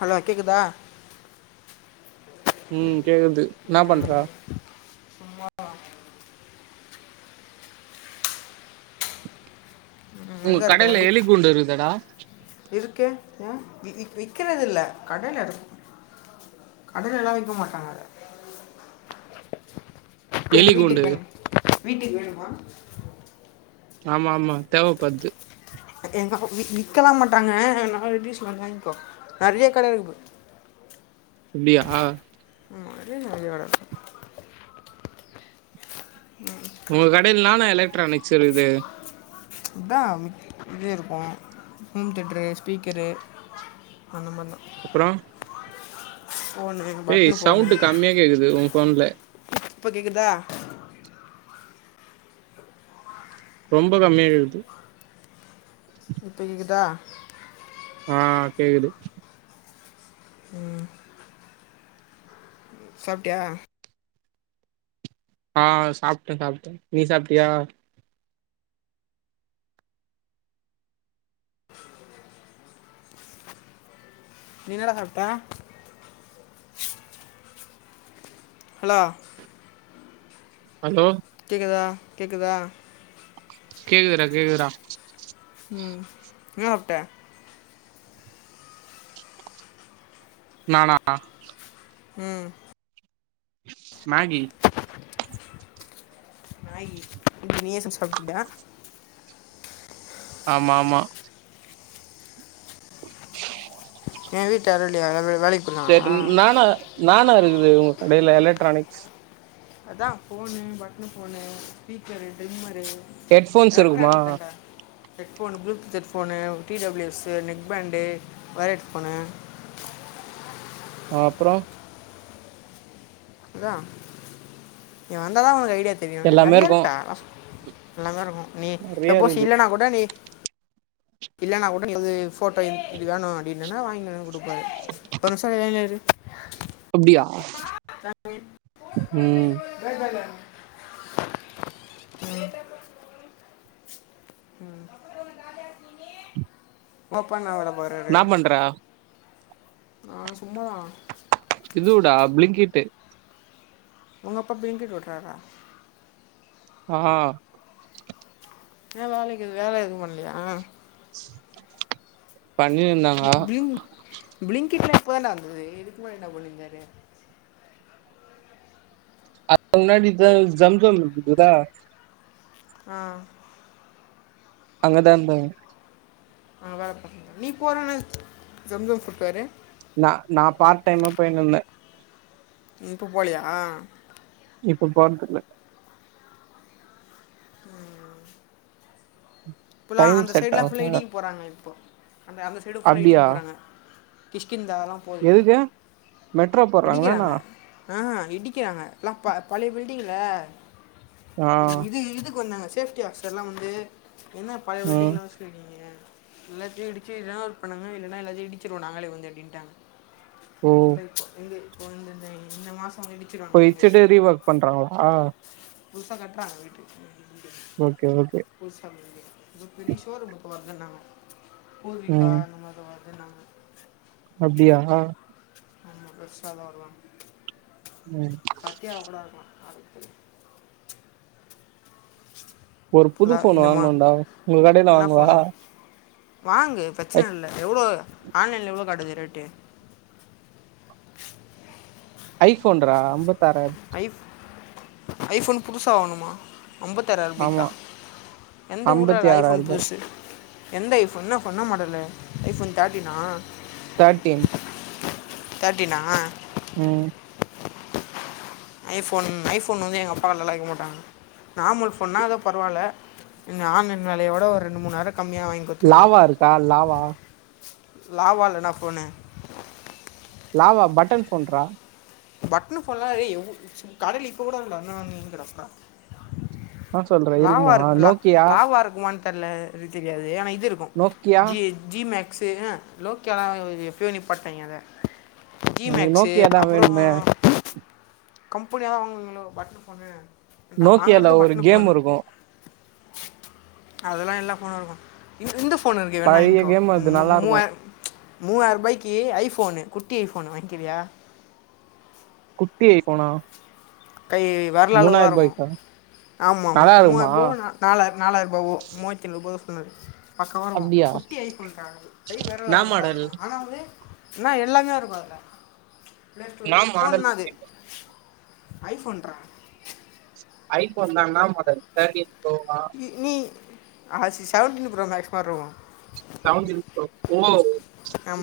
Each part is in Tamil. ஹலோ கேக்குதா ம் கேக்குது இன்னா பண்ற சும்மாதா [unintelligible] உங்க கடையில எலிகூண்டு இருக்குதுடா இருக்கே ஏ வி வி விக்கறதில்ல கடையில இருக் கடலெல்லா விக்க மாட்டாங்கத எ எலி வீட்டுக் கூண்டு வேணு வீட்டுக் வேணுமா ஆமா ஆமா தேவப்பட்து எ எங்க ஒ வி விக்கலாம் மாட்டாங்க நாலு டீஸ்ல வாய்கோ நறைய கடை இருக்கு பார் அப்டியா அது இன்னா அப்டியாடா ம் உங்க கடையில் இன்னானா எலக்ட்ரானிக்ஸ் இருக்குது இதா இது இருக்கு ஹோம் தேட்டரு ஸ்பீக்கரு அந்த மார்தா அப்பறோ ஃபோனு ஏய் பட்டன் ஃபோனு சவுண்ட்டு கம்மியா கேக்குது உ ஃபோன்ல இப்ப கேக்குதா ரொம்ப கம்மியா கேக்குது இப்ப கேக்குதா ஆ கேக்குது சாப்ட்டியா ஆ சாப்ட்ட சாப்ட்ட நீ சாப்ட்டியா நீ இன்னடா சாப்ட்ட ஹலோ அலோ கேக்குதா கேக்குதா கேக்குதுடா கேக்குத்றா ம் இன்னா சாப்ட்ட நானா ம் மேகி மேகி நீயே செஞ் சாப்ட்டுக்கின்யா ஆமா ஆமா எ வீட்ல யாரு இ ல்லியா வ வ வேலைக் செரி இ நானா நானா இருக்குது உங் கடையில எலக்ட்ரானிக்ஸ் அதா ஃபோனு பட்னு ஃபோனு ஸ்பீக்கரு ட்ரிம்மரு ஹெட்ஃபோன்ஸ் இருக்குமா எலக்ட்ரானிக் தான்டா headphone bluetooth headphone T WS neck band wire headphone ஆ அப்றோ அதா இங்க வந்தாதா ஒரு ஐடியா செரி எல்லாமே நிறையா இருக்கு இருக்கா ஆ நல்லாருக்கு நீ நெறைய சப்போஸ் இருக்குது இல்லனா கூட நீ இல்லனா கூட நீ வந்து போட்டோ இது வேணு அப்டின்னன்னா வாங்கிட்டு வந்து கொடுப்பாரு ஒரு சார்னரு [inaudible] அப்டியா ம் [inaudible] [unintelligible] ஓப்பன் ஆவல பாரு அது என்னா பண்ற ஆ சும்மாதா இதுவுடா பிளிங்கிட்டு உங்க அப்பா பிளிங்கிட்டு ஓட்றாரா ஆ ஏ வேலைக்கிது வேல எதுவு பண்லயா [inaudible] பண்ணிருந்த ப் ப்ளிங் ப்ளிங்கிட்லா இப்பதா டா வந்துது இதுக்கு முன்னாடி என்ன பண்ணிருந்தாரு அப்போ முன்னாடி ஜம் ஜம்ஜம் இருந்துதுல ஆ அங்கதா இருந்தோ ஆ [unintelligible] நீ போன வுன ஜம் ஜம் ஃபுட் தானே நா நா பார்ட் டைமா போயினுந்தே நீ இப்போ போலயா இப்ப போறதில்ல இப்பல்லா டைம் அந்த செட் சைடு லா ஃபுலா ஆகல இடிக்க போறாங்க இப்போ அங்க அந்த சைடு ஃபுலா இடிக்க அப்டியா போறாங்க கிஷ்கின்ந்தாலா எதுங்க மெட்ரோ போட்றாங்களா இடிக்கிறாங்க என்ன ஆ இடிக்கிறாங்க எல்லா ப பழைய பில்டிங்ல ஆ இது இதுக்கு வந்தாங்க சேஃப்டி ஆஃபிஸர் எல்லா வந்து என்ன பழைய பில்டிங் ம் எல்லா வச்சிட்டு இருக்கீங்க எல்லாத்தையு இடிச்சு ரீ ஒர்க் பண்ணுங்க இல்லைா எல்லாத்தையு இடிச்சடுவோ நாங்களே வந்து அப்டின்ட்டாங்க ஓ இருப்போ எங்க இப்போ வந்தந்த இந்த மாசம் எடி இப்போ இடிச்சிட்டு ரீ ஒர்க் பண்றாங்களா புதுசா கட்டுறாங்க வீட்டு ஓகே ஓகே புதுசா பெரிய ஷோரூமுக்கு வருதுன்னாங்க பூர்விகா ம் அந்தமாரி வருதுன்னாங்க அப்டியா பெருசா தா வருவா ம் கே அவனா இருக்கு [inaudible] ஒரு புது இல்லை ஃபோன் இன்னுமா வாங்கணுண்டா உங்க கடையில என்ன வாங்குவா ஃபோனு வாங்கு ஐ பிரச்சன இல்ல எவ்ளோ ஆன்லைல் எவ்ளோ காட்டுது ரேட்டு ஐஃபோன்ரா அம்பத்தாராயி ஐ ஐஃபோன் புதுசா வாங்ணுமா அம்பத்தாராயருபைய்கா ஆமா எந்த ஊர்ல ஐம்பத்தி டா ஐஃபோன் ஆறாயிரம் ரூபாய் புதுசு எந்த ஐஃபோன் இன்னா என்னா மாடலு ஐஃபோன் தேட்டினா தாட்டீன் தாட்டீனா ம் ஐஃபோன் ஐஃபோன் வந்து எங்க அப்பா வாய்ங்க மாட்டாங் நார்மல் ஃபோன்னா எதோ பர்வால்ல இந்த ஆன்லைன் வேலையோட ஒரு ரெண்டு மூணாயிரோ கம்மியா வாங்க் லாவா இருக்கா லாவா லாவால என்னா ஃபோன் லாவா பட்டன் ஃபோன்ராா பட்டனு ஃபோன்லாம் லே கடல இப்ப கூடன வந்து வாங்கிடா என்ன சொல்ற லாவா இருக்குமா இருக்கு நோக்கியா லாவா இருக்குமா தெரியாது ஆனா இங்க இருக்கு நோக்கியா ஜி ஜி மக்ஸ் நோக்கியான எப்பையோ நிப்பாட்டிட்டாங்க அத எனக்கு நோக்கியாதா வேணுமே கம்பெனியாக தா வாங்கங்களுக்கு பட்டன் ஃபோனு நோக்கியால்ல ஒரு கேம் இருக்கு அதெல்லா எல்லா ஃபோண்ணு இருக்கு இந்த ஃபோன் இருக்கு வேணா பழைய வாய்ங்க்கோ கேம் அது நல்லா இருக்கு மூவாயிரபாய்க்கு ஐஃபோன் குட்டி ஐஃபோன் வாங்கிக்கிறியா குட்டி இஃபோனா மூணாயிர ரூபாய்க்கா ஆமா நல்லா மூவ இருக்குமா போ நாலாயிர நாலாயிரபாவோ மூவாயிர்த்தி எணூறுவா சொன்னாரு பக்காவா இருக்கு அப்டியா குட்டி ஐ ஃபோண்றா கை வேற என்னா தான் மாடல் இருக்கு ஆனா வந்து என்ன எல்லாமே இருக்கு பிளேஸ்டோ என்னா மாடல் ஃபோன் அது ஐஃபோன்ரா ஐஃபோன் தா இண்ணா மாடல் அந்த தட்டின் ப்ரோ வ ஆ சி செவன்டீன் ப்ரோ மேக்ஸ் மாரி இருக்கு செண்டின் ஓ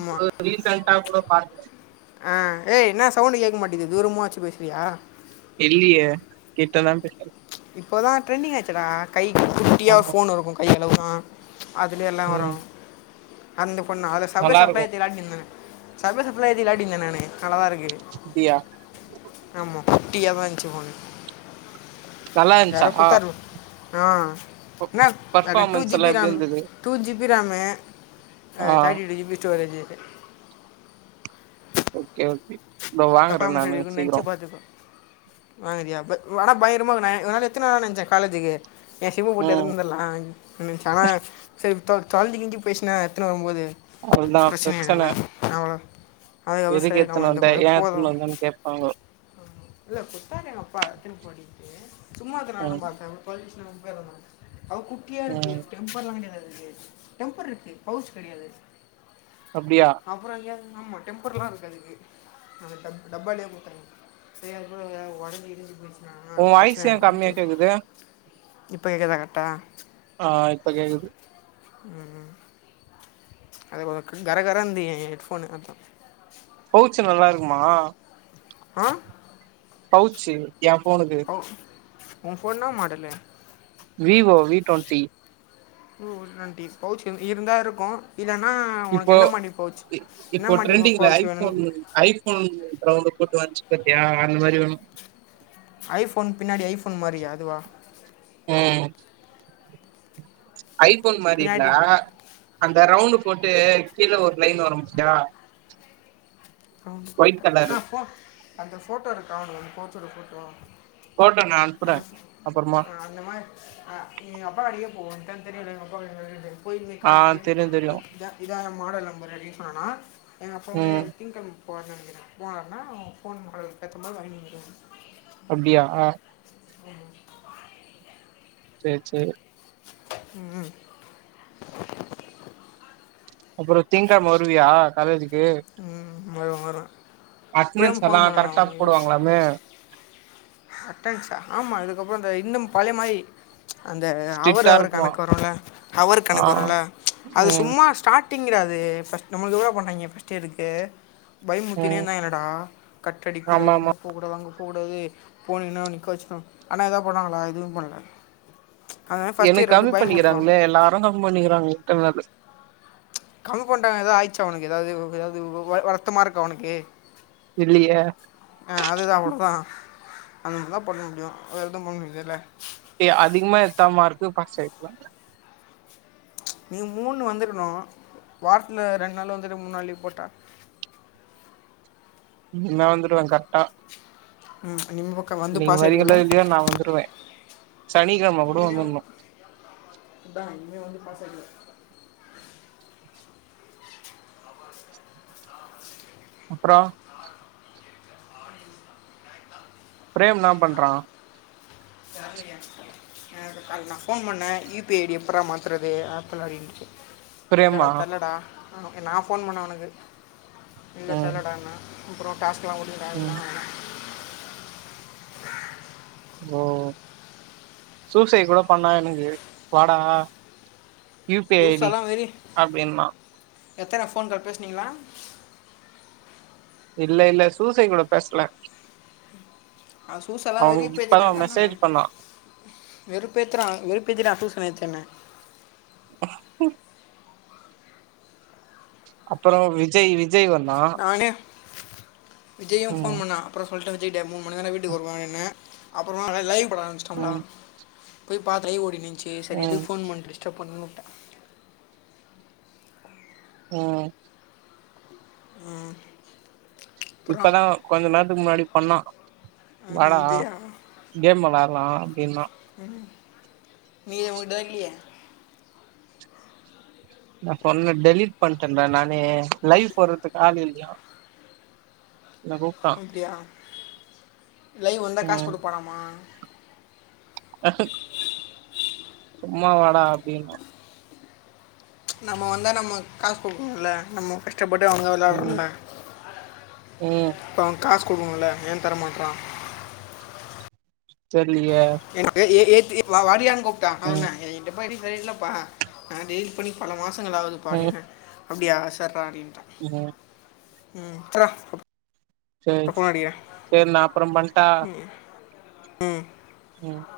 இப்ப ரீசன்ட்டா கூட பாக்குறெ ஆ ஏய் என்ன சவுண்ட் கேட்க மாட்டேது தூரமா வச்சு பேசுறியா இல்லயே கிட்டதா இப்போதா ட்ரெண்டிங் ஆச்சுடா கைக்கு குட்டியா ஒரு ஆமா ஃபோன் இருக்கு கை அளவு தா அதுலய எல்லா ம் வரும் அந்த ஃபோன் தா அதுல சவ்வே நல்லா இருக்கு சப்ளேத்தை விளாடினுந்தே சர்வ சப்ள விளையாடிந்தே நானு நல்லாதா இருக்கு அப்டியா ஆமா குட்டியாதா இன்ச்சு ஃபோனு நல்லா இருந்துச்சா யாரோ கொடுத்தாங்கோ ஆ அண்ணா அ டூ பர்ஃபார்மன்ஸ் ஜி எல்லா பி எப்டி ராம் இருந்தது டூ ஜி பி ராம்மு ஆ thirty two G B storage okay okay இப்ப வாங்குறே நானு சீக்கிரோ அதப வாங்கிருயா அப்ப ஆனா பயரமா இருக்கு நா ஒரு நாள் எடுத்து வரலா நெனைச்ச காலேஜுக்கு என் சிம்ம போட்டு ம் எடுத்துனு வந்துரலா ஆனா சரி தொலைஞ்சு கிளஞ்சி போயிடுச்சுன்னா எடுத்துனு வரும்போது அப்ரோ அதுதா பிரச்சனை பிரச்சன ஆயிரும்ல அவ்ளோ அதுக்கப்புறோ சரி நம்ம வந்து போனே தெரியுமா போதும் என்னன்னு கேட்பாங்க இல்லை குடுத்தாரு எங்க அப்பா எடுத்துட்டு போடின்ட்டு சும்மா இருக்க ம் நேரம்லா பார்த்தே [inaudible] அவ குட்டியா இருக்கு ம் டெம்பர் எல்லாம் கிடையாது டெம்பர் இருக்கு பவுச் கிடையாது அப்டியா அப்பறம் ஏ ஆமா டெம்பர்லாம் இருக்காது நாங்க டப் டப்பாலே குடுக்குற சரிய கூட ஒடன்சு இடிஞ்சு போச்சு உன் வாய்சு ஏன் கம்மியா கேக்குது இப்ப கேட்குதா கரெக்ட்டா ஆ இப்ப கேக்குது ம் ம் அது கரகரந்து ஏன் ஹெட்ஃபோனு அதான் பவுச் நல்லா இருக்குமா ஆ பவுச்சு ஏன் ஃபோனுக்கு ஒ ஓன் ஃபோன் என்னா model Vivo V twenty Vivo V twenty pouch இருந்தா இருக்கும் இல்லன்னா உனக்கு இப்போ என்ன மாரி பவுச் இ- என்ன இப்போ மாரி ட்ரெண்டிங்ல பவுச்சு ஐஃபோன் வேணும்னு ஐஃபோன் ரவுண்டு போட்டு வந்துச்சு பாத்தியா அந்த மாரி வேணும் ஐஃபோன் பின்னாடி ஐஃபோன் மாரியா அதுவா ம் ஐஃபோன் மாரி இல்ல பின்னாடி அந்த ரவுண்டு் போட்டு கீழே ஒரு லைன் வர பாத்தியா ம் ஒயிட் அண்ணா கலரு போ அந்த ஃபோட்டோ இருக்கானு போச்சோட ஃபோட்டோ ஃபோட்டோ நா அஹ அனுப்புறே அப்பறமா ஆ அந்த மாரி எங்க அப்பா கடைக்கே போ உனக்கு தான் தெரியும்ல எங்க அப்பா கடை எங்கிருக்குனு போயிட்டு ஆ காட்டிட்டு தெரியு தெரியு இதா இதான் என் மாடல் நம்பர் அப்டின்னு சொன்னனா எங்க அப்பா வந்து ம் திங்கழம போவாருன்னு நெனைகிறேன் போனாருன்னா உன் ஃபோன் மாடல் ஏத்த மாரி வாங்கிட் அப்படியா உம் செரி செரி ம் அப்றோ திங்கேழம வருவியா காலேஜிக்கு ம் வருவே வருவே பெர்ம் அட்டனன்ஸ் எல்லா ஃபோன் பண்ணானா கரெக்டா உனக்கு போடுவாங்களாமே அட்டான்ச்சா ஆமா அதுக்கப்பறோ இந்த இன்ன பழைய மாரி அந்த அவர் ஸ்ட்ரிக்டா அவர் இருக்குமா கணக்கு வரும்லே ஹவர் ஆ கணக்கு வரும்லே அது ம் சும்மா ஸ்டார்ட் டிங்குடா அது ஃபஸ்ட் நம்ளுக்கு எவ்ளோ பண்ணய்ங்க ஃபஸ்ட் இயருக்கு பயமுத்தினே ம் இருத்தாய்ங்களடா கட் அடிக்க ஆமா கூடாது ஆமா இங்கே போக்கூடாது அங்கே போக்கூடாது போனிங்கானா நிக்க வெச்சு ஆனா எதா பண்ணாங்களா எதுவும் பண்ணல அதனால ஃபஸ்ட் எனக்கு இயர் கம்மி வந்து பயமுறுத்துவான் பண்ணிக்கிறாங்களே எல்லாரும் கம்மி பண்ணிக்கிறாங்க எல்லா எடதுலையும் கம்மி பண்ணிடங்க ஏதாவ ஆயிச்சா உனக்கு ஏதாவது ஏதாவது வருத்தமா இருக்கா உனக்கு இல்லியே ஆ அதுதான் அவ்ளோ தான் அந்த மாரி தான் பண்ண முடியும் வேறு எதுவும் பண்ண முடியது இல்லே அதிகமா எடுத்த மார்க் பாஸ் ஆயிடலா நீங்க மூணு வந்துருக்கணு வாரத்தில ரெண்டு நாள் வந்துட்டு மூணு நாள் லீவு போட்ட நான் வந்துடுவேன் கரெட்டா ம் [unintelligible] நீங்க ஆகிடுவில்ல வரிங்கலோ இல்லயோ நா வந்துடுவே சனிக்கெழம கூட வந்துட்ணு அந்த நீயே வந்து பாசாயிடுவ அப்றோ பிரேம் என்ன பண்றா காலைல நா ஃபோன் பண்ணே யு பி ஐ டி எப்பரா மாத்துறது ஆப்பிள அப்டினுட்டு இல்லடா பிரேமா தெர்லடா நா ஃபோன் பண்ணே அவனுக்கு இல்லடா ம் தெர்லடா என் அப்றோ டாஸ்கெல்லா முடிஞ்சா ம் ஓ சூசைடு கூட பண்ணா எனக்கு வாடா U P I I D புதுசல்லா வெரி அப்டின்னா எத்தன ஃபோன் கால் பேசுனீங்களா இல்ல இல்ல சூசை கூட பேசல அவன் சூஸெல்லாம் அவ வெறி இப்பதா மெசேஜ் பண்ணா வெறுப்பேத்திர வெறுப்பேத்திட்டா சூசை நேத்து என்ன உஹ அப்புறோ விஜய் விஜய் வந்தா நானு விஜயு ம் ஃபோன் பண்ணா அப்றோ சொல்லிட்டே விஜய்ட்ட மூணு மணிக்கு தா வீட்டுக்கு வருவான்னு அப்புறம்மா லைவ் போட ஆரம்பிச்சட்டோங்களா ம் போய் பாத்து லைவ் ஓடின்னிருந்துச்சு செரி ம் எதுக்கு ஃபோன் பண்ணடுச்சு டிஸ்டப் பண்ணனுனு வுட்டே ம் ம் இப்பதா கொஞ்ச நேரத்துக்கு முன்னாடி பண்ணா ஹம், வாடா இதயா கேம் வெளாட்லா அப்டின்னா [unintelligible] நா சொன்ன டெலிட் பண்ணிட்டேன்டா நானு லைவ் போர்றதுக்கு ஆளு இல்லயா என்ன ப்ரோ அப்பிடியா லைவ் வந்தா காசு ம் குடுப்பானாமா சும்மா வாடா அப்பிடின்னா நம்ம வந்தா நம்ம காசு குடுக்கணுல்ல நம்ம கஷ் கஷ்டப்பட்டு அவனுக்கு ம் வெளாட்றோல ம் அப்ப அவ காசு குடுக்கணுல்ல ஏ தர மாட்றா தெர்லியே எனக்கு [unintelligible] கூப்பிட்டா ம் அவன [unintelligible] நா டெலிட் பண்ணி பல மாசங்கள் ஆவுதுபா ம் அப்டின்ன அப்டியா செர்றா அப்டின்ட்டா ம் ம் செர்றா சேர் சேர் நா அப்றோ பண்ட்டா ம் ம்